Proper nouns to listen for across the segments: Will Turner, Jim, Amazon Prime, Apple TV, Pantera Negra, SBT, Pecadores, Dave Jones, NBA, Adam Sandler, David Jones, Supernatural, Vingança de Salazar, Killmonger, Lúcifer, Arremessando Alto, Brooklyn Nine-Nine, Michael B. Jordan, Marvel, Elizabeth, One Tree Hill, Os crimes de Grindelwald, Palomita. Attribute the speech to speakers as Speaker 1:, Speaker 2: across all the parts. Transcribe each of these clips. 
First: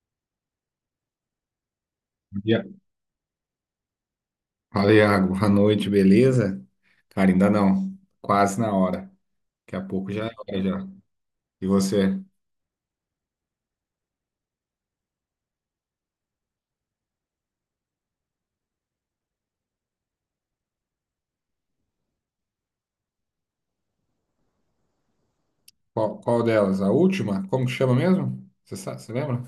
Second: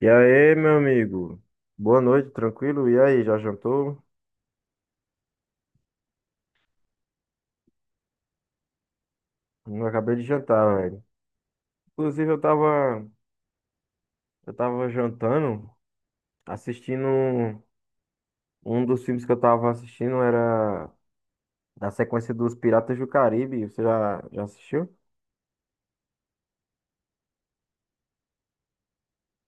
Speaker 1: E aí, meu amigo? Boa noite,
Speaker 2: Ya-
Speaker 1: tranquilo? E aí, já jantou?
Speaker 2: Fala, Iago. Boa noite, beleza? Cara, ainda não. Quase na hora. Daqui a
Speaker 1: Não,
Speaker 2: pouco
Speaker 1: acabei de
Speaker 2: já é hora
Speaker 1: jantar,
Speaker 2: já.
Speaker 1: velho.
Speaker 2: E você?
Speaker 1: Inclusive, eu tava jantando, assistindo. Um dos filmes que eu tava assistindo era da sequência dos Piratas do Caribe. Você já assistiu?
Speaker 2: Qual delas? A última? Como que chama mesmo? Você sabe, você lembra?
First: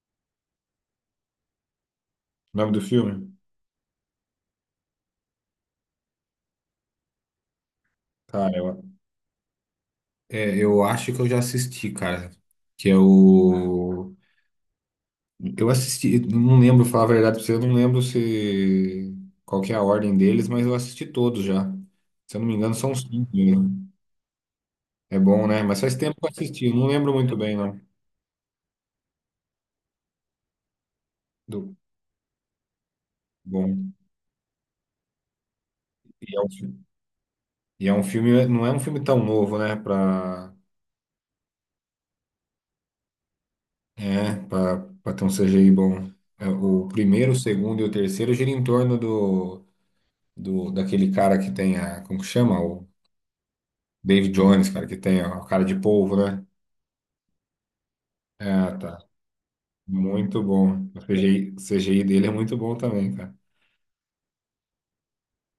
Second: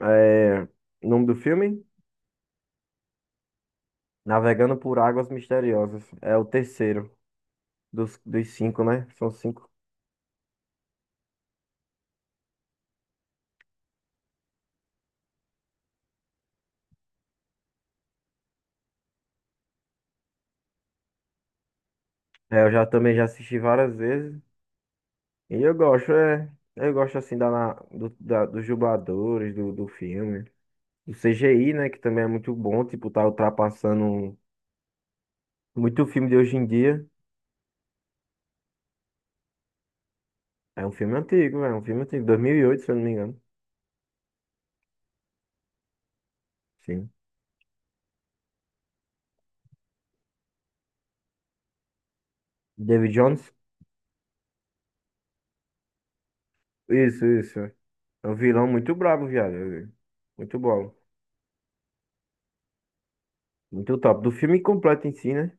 Speaker 1: É, o nome do filme?
Speaker 2: O nome do filme?
Speaker 1: Navegando por Águas Misteriosas. É o terceiro dos
Speaker 2: Cara,
Speaker 1: cinco,
Speaker 2: eu,
Speaker 1: né? São cinco.
Speaker 2: é, eu acho que eu já assisti, cara. Que é o. Eu assisti, não lembro, falar a verdade pra você, eu não lembro se. Qual que é a ordem deles, mas eu assisti todos já. Se eu não me
Speaker 1: É, eu
Speaker 2: engano,
Speaker 1: já
Speaker 2: são
Speaker 1: também já
Speaker 2: cinco,
Speaker 1: assisti
Speaker 2: né?
Speaker 1: várias vezes.
Speaker 2: É bom,
Speaker 1: E
Speaker 2: né?
Speaker 1: eu
Speaker 2: Mas faz
Speaker 1: gosto,
Speaker 2: tempo que eu
Speaker 1: é.
Speaker 2: assisti, eu não
Speaker 1: Eu
Speaker 2: lembro
Speaker 1: gosto assim
Speaker 2: muito
Speaker 1: da,
Speaker 2: bem,
Speaker 1: na-
Speaker 2: não.
Speaker 1: do- da- dos dubladores do filme. Do CGI,
Speaker 2: Do...
Speaker 1: né? Que também é muito bom. Tipo, tá
Speaker 2: Bom.
Speaker 1: ultrapassando muito filme de
Speaker 2: E é um
Speaker 1: hoje em
Speaker 2: filme.
Speaker 1: dia.
Speaker 2: E é um filme, não é um filme tão novo, né?
Speaker 1: É um filme antigo, é um filme antigo. 2008, se eu não me engano.
Speaker 2: É, pra, pra ter um CGI bom. É, o
Speaker 1: Sim.
Speaker 2: primeiro, o segundo e o terceiro gira em torno do daquele cara que tem a, como que chama? O
Speaker 1: David Jones?
Speaker 2: Dave Jones, cara, que tem a cara de polvo, né?
Speaker 1: Isso, isso. É um vilão
Speaker 2: Ah,
Speaker 1: muito
Speaker 2: tá.
Speaker 1: brabo, viado.
Speaker 2: Muito
Speaker 1: Muito
Speaker 2: bom.
Speaker 1: bom.
Speaker 2: O CGI, o CGI dele é muito bom também, cara.
Speaker 1: Muito top. Do filme completo em si, né?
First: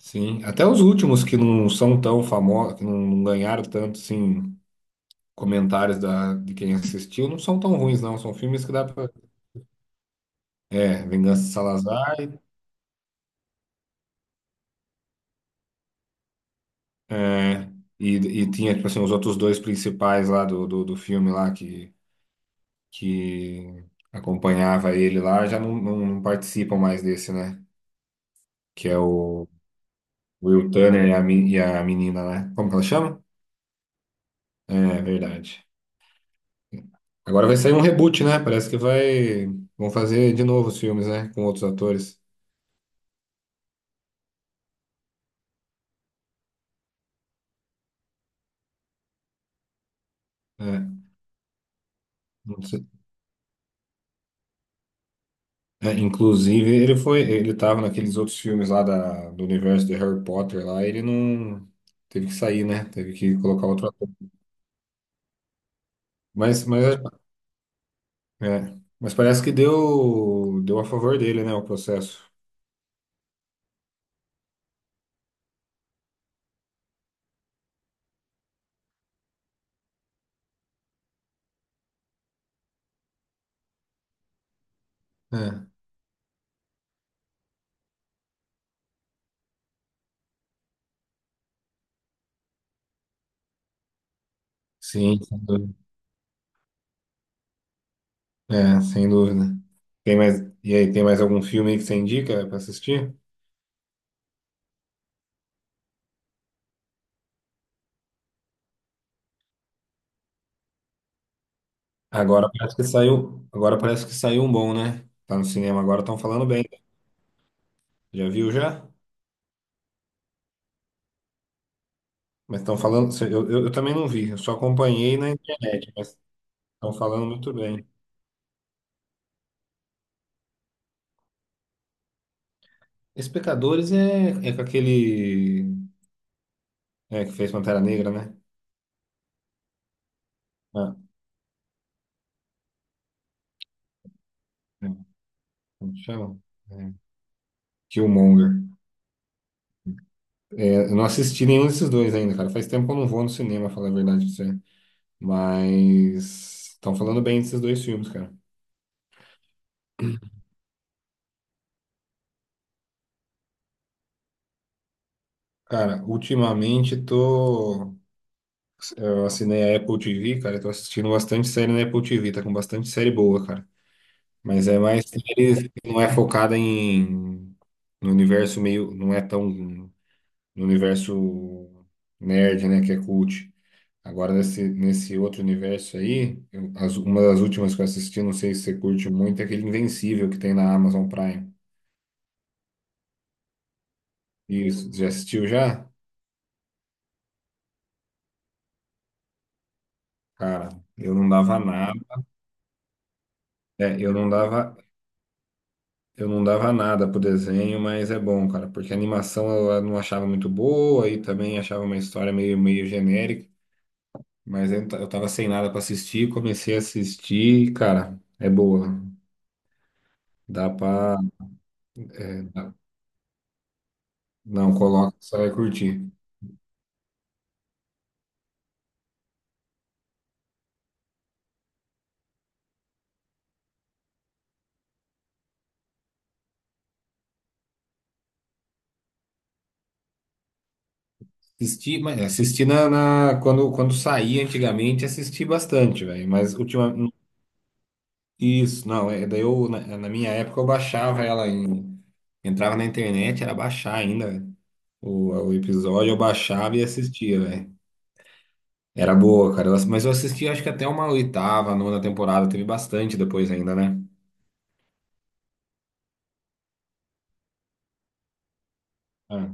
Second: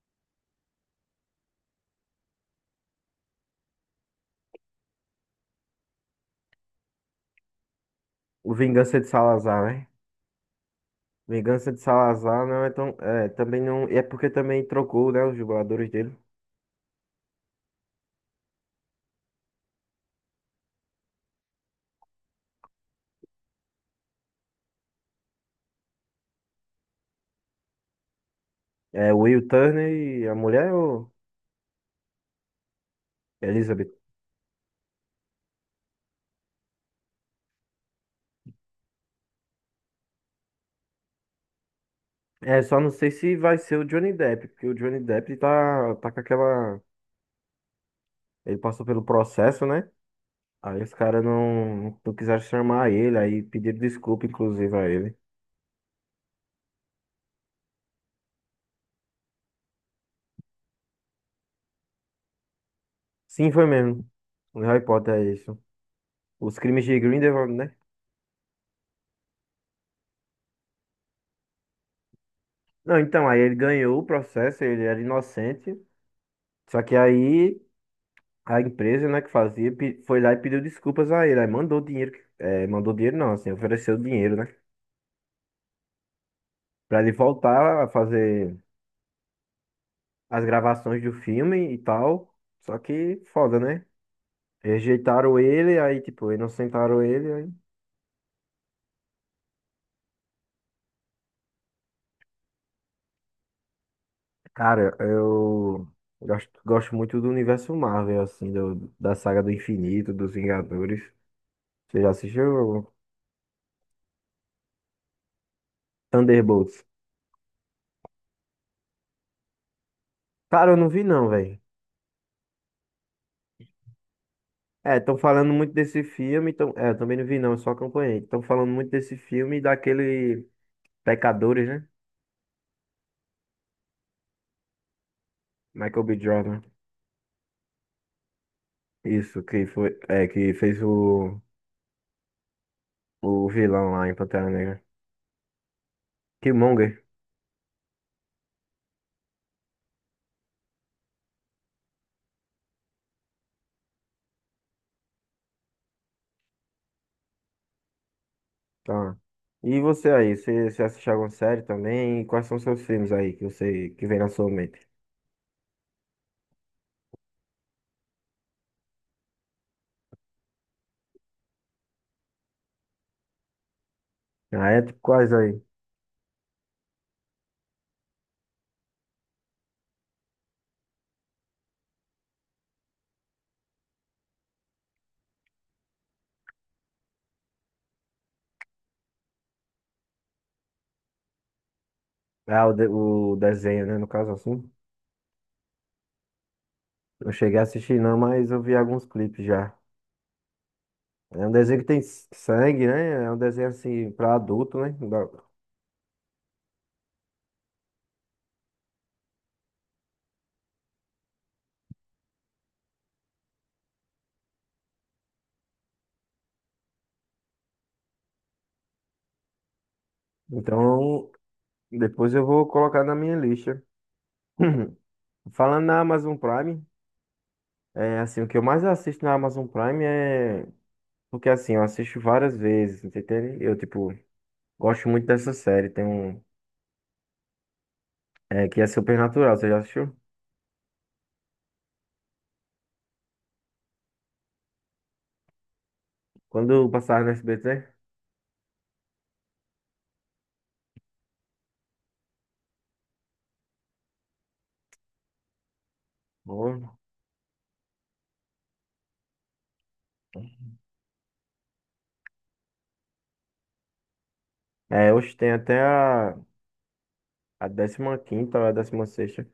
Speaker 2: Sim. Até os últimos que não são tão famosos, que não ganharam tanto, assim, comentários de quem assistiu, não são tão ruins, não. São
Speaker 1: O
Speaker 2: filmes que dá
Speaker 1: Vingança de
Speaker 2: pra.
Speaker 1: Salazar, né?
Speaker 2: É, Vingança de
Speaker 1: Vingança de
Speaker 2: Salazar.
Speaker 1: Salazar não é tão. É, também não. É porque também trocou, né? Os dubladores dele.
Speaker 2: É, e, e tinha, tipo assim, os outros dois principais lá do filme lá que acompanhava ele lá já não participam mais desse, né? Que é
Speaker 1: É
Speaker 2: o
Speaker 1: o Will Turner e a
Speaker 2: Will
Speaker 1: mulher,
Speaker 2: Turner
Speaker 1: ou
Speaker 2: e a menina, né? Como que ela chama?
Speaker 1: Elizabeth?
Speaker 2: É, verdade. Agora vai sair um reboot, né? Parece que vai... Vão fazer de novo os filmes, né? Com outros atores.
Speaker 1: É, só não sei se vai ser o Johnny Depp, porque o Johnny Depp tá, tá com aquela. Ele passou pelo processo, né? Aí os
Speaker 2: É,
Speaker 1: caras não quiseram
Speaker 2: não sei.
Speaker 1: chamar ele, aí pediram desculpa, inclusive, a ele.
Speaker 2: É, inclusive, ele foi... Ele tava naqueles outros filmes lá do universo de Harry Potter lá. Ele não... Teve que sair, né? Teve que
Speaker 1: Sim, foi
Speaker 2: colocar outro
Speaker 1: mesmo.
Speaker 2: ator.
Speaker 1: O Harry Potter é isso. Os
Speaker 2: Mas,
Speaker 1: crimes de
Speaker 2: mas,
Speaker 1: Grindelwald, né?
Speaker 2: é, mas parece que deu a favor dele, né, o processo.
Speaker 1: Não, então, aí ele ganhou o processo, ele era inocente. Só que aí a empresa, né, que fazia, pe- foi lá e pediu desculpas a ele. Aí mandou dinheiro, que- é, mandou dinheiro não, assim, ofereceu dinheiro, né?
Speaker 2: É,
Speaker 1: Pra ele voltar a fazer as gravações do filme e tal. Só que foda, né?
Speaker 2: sim,
Speaker 1: Rejeitaram
Speaker 2: sem dúvida.
Speaker 1: ele, aí, tipo, inocentaram ele. Aí...
Speaker 2: É, sem dúvida. Tem mais, e aí, tem mais algum filme aí que você indica pra assistir?
Speaker 1: Cara, eu gosto, gosto muito do universo Marvel, assim, do- da saga do infinito, dos Vingadores. Você já
Speaker 2: Agora parece que
Speaker 1: assistiu
Speaker 2: saiu, agora parece que saiu um bom, né? Tá no cinema agora, estão falando bem.
Speaker 1: Thunderbolts?
Speaker 2: Já viu já?
Speaker 1: Cara, eu não vi não, velho.
Speaker 2: Mas estão falando, eu também não vi, eu só
Speaker 1: É,
Speaker 2: acompanhei
Speaker 1: estão
Speaker 2: na
Speaker 1: falando muito
Speaker 2: internet,
Speaker 1: desse
Speaker 2: mas
Speaker 1: filme, tão... é,
Speaker 2: estão
Speaker 1: eu também não
Speaker 2: falando
Speaker 1: vi não,
Speaker 2: muito
Speaker 1: eu só
Speaker 2: bem.
Speaker 1: acompanhei. Estão falando muito desse filme e daquele Pecadores, né?
Speaker 2: Esse Pecadores é com aquele,
Speaker 1: Michael B. Jordan.
Speaker 2: que fez Pantera Negra, né?
Speaker 1: Isso, que foi, é, que fez
Speaker 2: Ah,
Speaker 1: o. O vilão lá em Pantera Negra.
Speaker 2: é, como que chama? É,
Speaker 1: Killmonger.
Speaker 2: Killmonger. Eu não assisti nenhum desses dois ainda, cara. Faz tempo que eu não vou no cinema, falar a verdade pra você. Mas estão falando bem desses dois filmes, cara.
Speaker 1: Tá. E você aí, você assiste alguma série também? E quais são seus filmes aí que você que vem na sua mente?
Speaker 2: Cara, ultimamente tô. Eu assinei a Apple TV, cara. Eu tô assistindo bastante série na Apple TV. Tá com bastante série boa, cara. Mas
Speaker 1: Ah,
Speaker 2: é
Speaker 1: é? Tipo,
Speaker 2: mais
Speaker 1: quais aí?
Speaker 2: série que não é focada em. No universo meio. Não é tão. No universo nerd, né? Que é cult. Agora, nesse outro universo aí, uma das últimas que eu assisti, não sei se você curte muito, é aquele Invencível que tem na Amazon Prime.
Speaker 1: Ah, o, de- o desenho, né? No caso assim.
Speaker 2: Isso, já assistiu já?
Speaker 1: Não cheguei a assistir não, mas eu vi alguns clipes já.
Speaker 2: Cara, eu não
Speaker 1: É um
Speaker 2: dava
Speaker 1: desenho que tem
Speaker 2: nada.
Speaker 1: s- sangue, né? É um desenho
Speaker 2: É,
Speaker 1: assim
Speaker 2: eu não
Speaker 1: pra
Speaker 2: dava,
Speaker 1: adulto, né? Da-
Speaker 2: eu não dava nada pro desenho, mas é bom, cara, porque a animação eu não achava muito boa e também achava uma história meio genérica, mas eu tava sem nada pra assistir, comecei a assistir, e, cara, é boa. Dá pra.
Speaker 1: Então, depois
Speaker 2: é,
Speaker 1: eu vou
Speaker 2: dá-
Speaker 1: colocar na minha lista.
Speaker 2: não, coloca, você vai
Speaker 1: Falando na
Speaker 2: curtir.
Speaker 1: Amazon Prime, é assim, o que eu mais assisto na Amazon Prime é. Porque assim, eu assisto várias vezes, entendeu? Eu, tipo, gosto muito dessa série. Tem um. É, que é Supernatural, você já assistiu?
Speaker 2: Assisti, mas assisti quando saía antigamente, assisti bastante, velho. Mas
Speaker 1: Quando eu
Speaker 2: ultimamente.
Speaker 1: passava no SBT?
Speaker 2: Isso, não. Daí eu, na minha época, eu baixava ela em. Entrava na internet, era baixar ainda, velho. O episódio eu baixava e
Speaker 1: Bom.
Speaker 2: assistia, velho. Era boa, cara. Mas eu assisti acho que até uma oitava, nona temporada. Teve bastante depois ainda, né?
Speaker 1: É, hoje tem até a 15ª ou a 16ª.
Speaker 2: Ah,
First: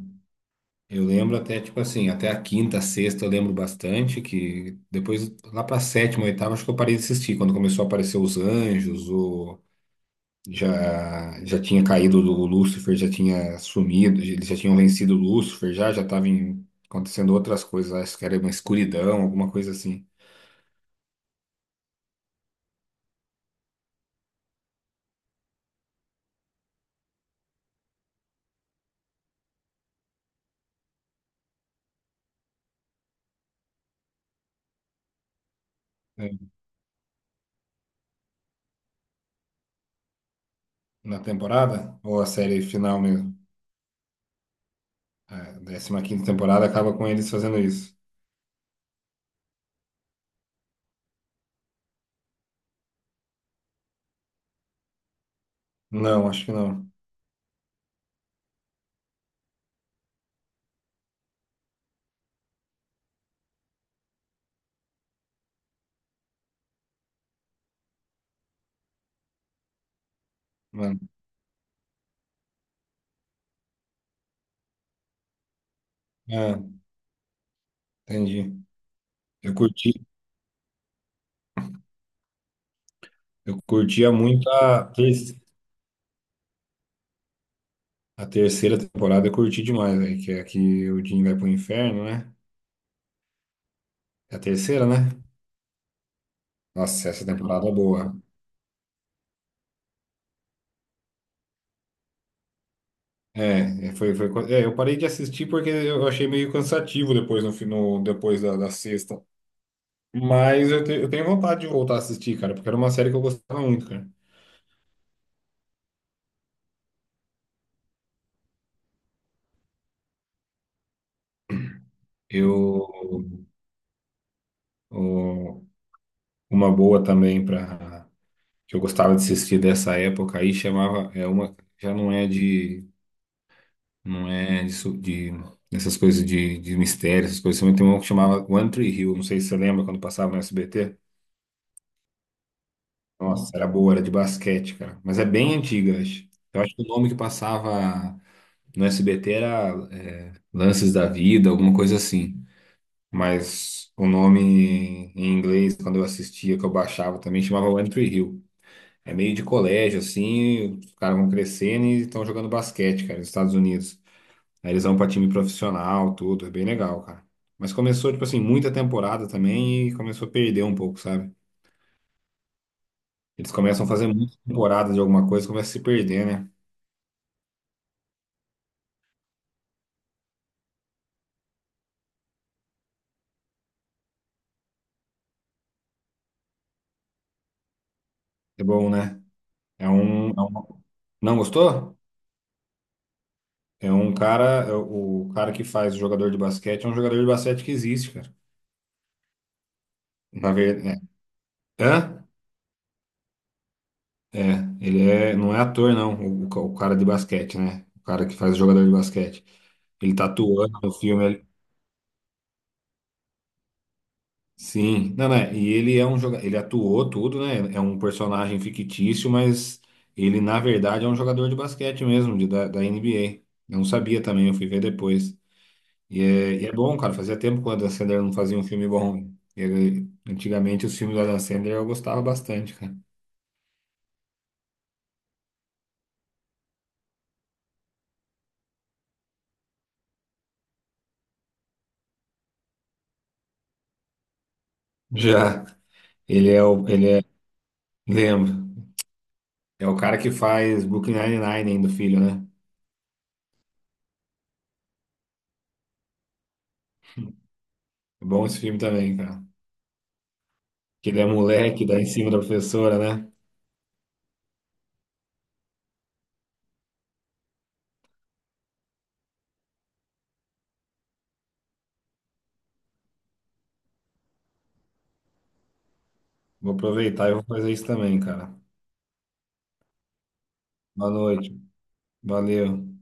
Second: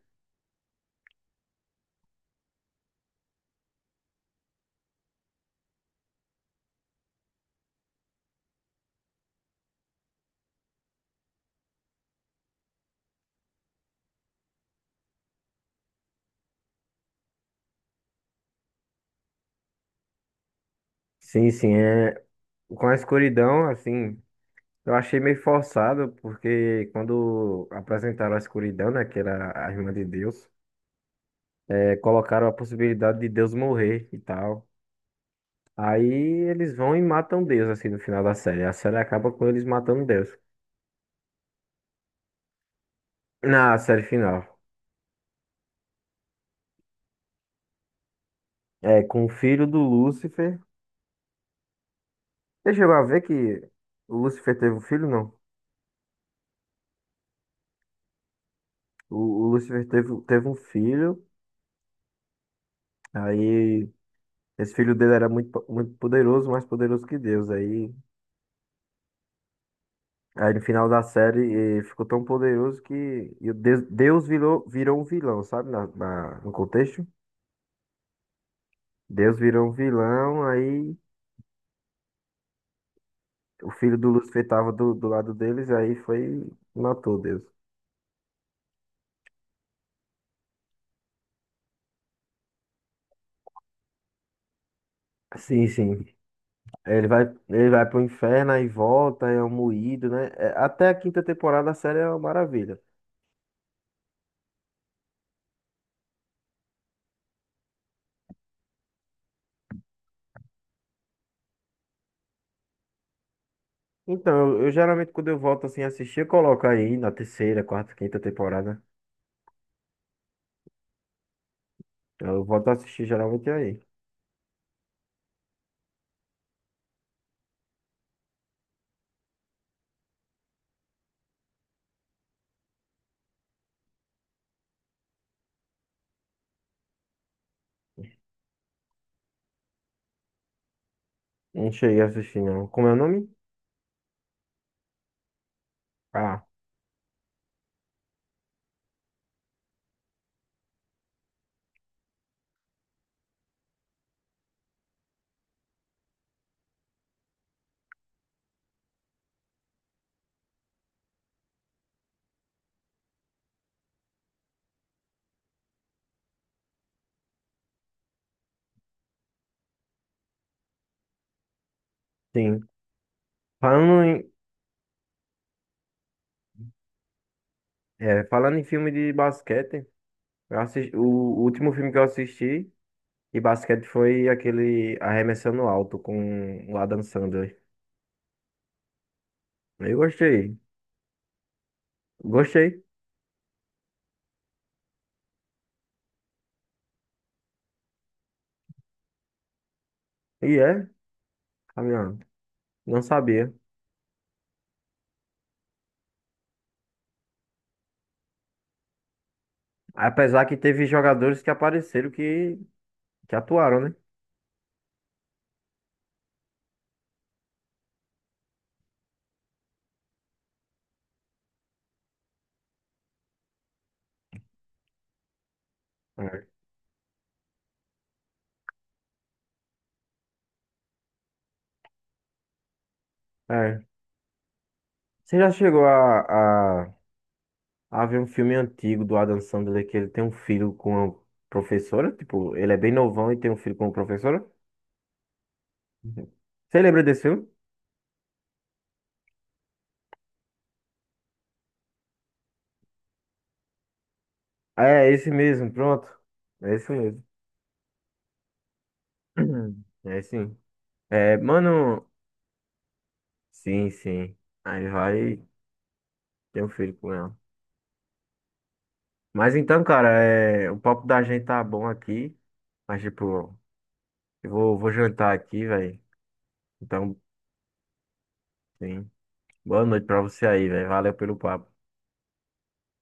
Speaker 2: eu lembro até, tipo assim, até a quinta, sexta eu lembro bastante, que depois, lá pra sétima, oitava, acho que eu parei de assistir, quando começou a aparecer os anjos, já tinha caído o Lúcifer, já tinha sumido, eles já tinham vencido o Lúcifer, já estava acontecendo outras coisas, acho que era uma escuridão, alguma coisa assim.
Speaker 1: Sim, sim, é. Com a escuridão, assim, eu achei meio forçado, porque quando apresentaram a escuridão, né, que era a irmã de Deus, é, colocaram a possibilidade de Deus morrer e tal. Aí
Speaker 2: É.
Speaker 1: eles vão e matam Deus, assim, no final da série. A série acaba com eles matando Deus.
Speaker 2: Na temporada? Ou a série final mesmo?
Speaker 1: Na série final.
Speaker 2: A 15ª temporada acaba com eles fazendo isso.
Speaker 1: É, com o filho do Lúcifer. Você chegou a ver que o Lúcifer teve um filho? Não.
Speaker 2: Não, acho que não.
Speaker 1: O Lúcifer teve, teve um filho. Aí esse filho dele era muito, po- muito poderoso, mais poderoso que Deus. Aí, aí no final
Speaker 2: Mano,
Speaker 1: da série ele ficou tão poderoso que, e o Deus, Deus virou, virou um vilão, sabe? Na, na- no
Speaker 2: ah,
Speaker 1: contexto.
Speaker 2: entendi.
Speaker 1: Deus
Speaker 2: Eu
Speaker 1: virou um
Speaker 2: curti,
Speaker 1: vilão, aí
Speaker 2: eu
Speaker 1: o filho do
Speaker 2: curtia
Speaker 1: Lúcifer
Speaker 2: muito
Speaker 1: tava
Speaker 2: a,
Speaker 1: do lado
Speaker 2: ter-
Speaker 1: deles, aí foi e matou Deus.
Speaker 2: a terceira temporada, eu curti demais, aí que é a que o Jim vai pro inferno, né? É a terceira, né?
Speaker 1: Sim, sim. Ele
Speaker 2: Nossa,
Speaker 1: vai,
Speaker 2: essa temporada
Speaker 1: ele
Speaker 2: é
Speaker 1: vai pro
Speaker 2: boa.
Speaker 1: inferno aí volta, é um moído, né? É, até a quinta temporada a série é uma maravilha.
Speaker 2: Eu parei de assistir porque eu achei meio cansativo depois no depois da sexta. Mas eu tenho vontade de voltar a assistir, cara, porque era uma série que eu gostava muito, cara.
Speaker 1: Então, eu geralmente quando eu volto assim a assistir, eu coloco aí na terceira, quarta, quinta temporada. Eu volto a
Speaker 2: Eu,
Speaker 1: assistir geralmente aí.
Speaker 2: o- uma boa também para que eu gostava de assistir dessa época aí chamava, é uma, já não é de, de essas coisas de mistério, essas coisas, também tem uma que chamava One Tree Hill, não sei se você lembra quando passava no SBT.
Speaker 1: Não cheguei a assistir, não. Como é o nome?
Speaker 2: Nossa, era boa, era de basquete, cara. Mas é bem antiga, acho.
Speaker 1: Ah,
Speaker 2: Eu acho que o nome que passava no SBT era é, Lances da Vida, alguma coisa assim. Mas o nome em inglês, quando eu assistia, que eu baixava também, chamava One Tree Hill. É meio de colégio, assim, os caras vão crescendo e estão jogando basquete, cara, nos Estados Unidos. Aí eles vão pra time profissional, tudo, é bem legal, cara. Mas começou, tipo assim, muita temporada também e começou a perder um pouco, sabe?
Speaker 1: sim.
Speaker 2: Eles começam a
Speaker 1: Falando
Speaker 2: fazer
Speaker 1: em,
Speaker 2: muita temporada de alguma coisa, começa a se perder, né?
Speaker 1: é, falando em filme de basquete, eu assisti, o último filme que eu assisti de basquete foi aquele Arremessando Alto com o Adam Sandler.
Speaker 2: É bom, né? É
Speaker 1: Eu
Speaker 2: um, é
Speaker 1: gostei.
Speaker 2: um- Não gostou?
Speaker 1: Gostei.
Speaker 2: É um cara. É o cara que faz jogador de basquete é um jogador de basquete que existe, cara. Na
Speaker 1: E é,
Speaker 2: verdade. É.
Speaker 1: Fabiano.
Speaker 2: Hã?
Speaker 1: Não sabia.
Speaker 2: É. Ele é... não é ator, não. O cara de basquete, né? O cara que faz jogador de basquete. Ele tá
Speaker 1: Apesar que
Speaker 2: atuando
Speaker 1: teve
Speaker 2: no filme.
Speaker 1: jogadores que apareceram que atuaram, né?
Speaker 2: Sim. Não, né? E ele é um jogador. Ele atuou tudo, né? É um personagem fictício, mas ele, na verdade, é um jogador de basquete mesmo, da NBA. Eu não sabia também, eu fui ver depois. E
Speaker 1: É.
Speaker 2: é, e é bom, cara. Fazia tempo que o Adam Sandler não fazia um filme bom. Ele, antigamente, os filmes do Adam Sandler eu gostava bastante, cara.
Speaker 1: É. Você já chegou a ver um filme antigo do Adam Sandler que ele tem um filho com a professora? Tipo, ele é bem novão e tem um filho com a professora?
Speaker 2: Já
Speaker 1: Uhum.
Speaker 2: ele é
Speaker 1: Você
Speaker 2: o.
Speaker 1: lembra
Speaker 2: Ele
Speaker 1: desse
Speaker 2: é.
Speaker 1: filme?
Speaker 2: Lembro. É o cara que faz Brooklyn Nine-Nine ainda, filho, né?
Speaker 1: É, esse mesmo, pronto. É esse mesmo.
Speaker 2: É bom esse filme também, cara.
Speaker 1: É, sim.
Speaker 2: Que ele é
Speaker 1: É,
Speaker 2: moleque, dá em
Speaker 1: mano,
Speaker 2: cima da professora, né?
Speaker 1: sim, sim. Aí vai ter um filho com ela. Mas então, cara, é, o papo da gente tá bom aqui. Mas, tipo, eu vou, vou jantar aqui, velho.
Speaker 2: Vou
Speaker 1: Então,
Speaker 2: aproveitar e vou fazer isso também, cara.
Speaker 1: sim. Boa noite pra você aí, velho.
Speaker 2: Boa
Speaker 1: Valeu pelo
Speaker 2: noite.
Speaker 1: papo.
Speaker 2: Valeu.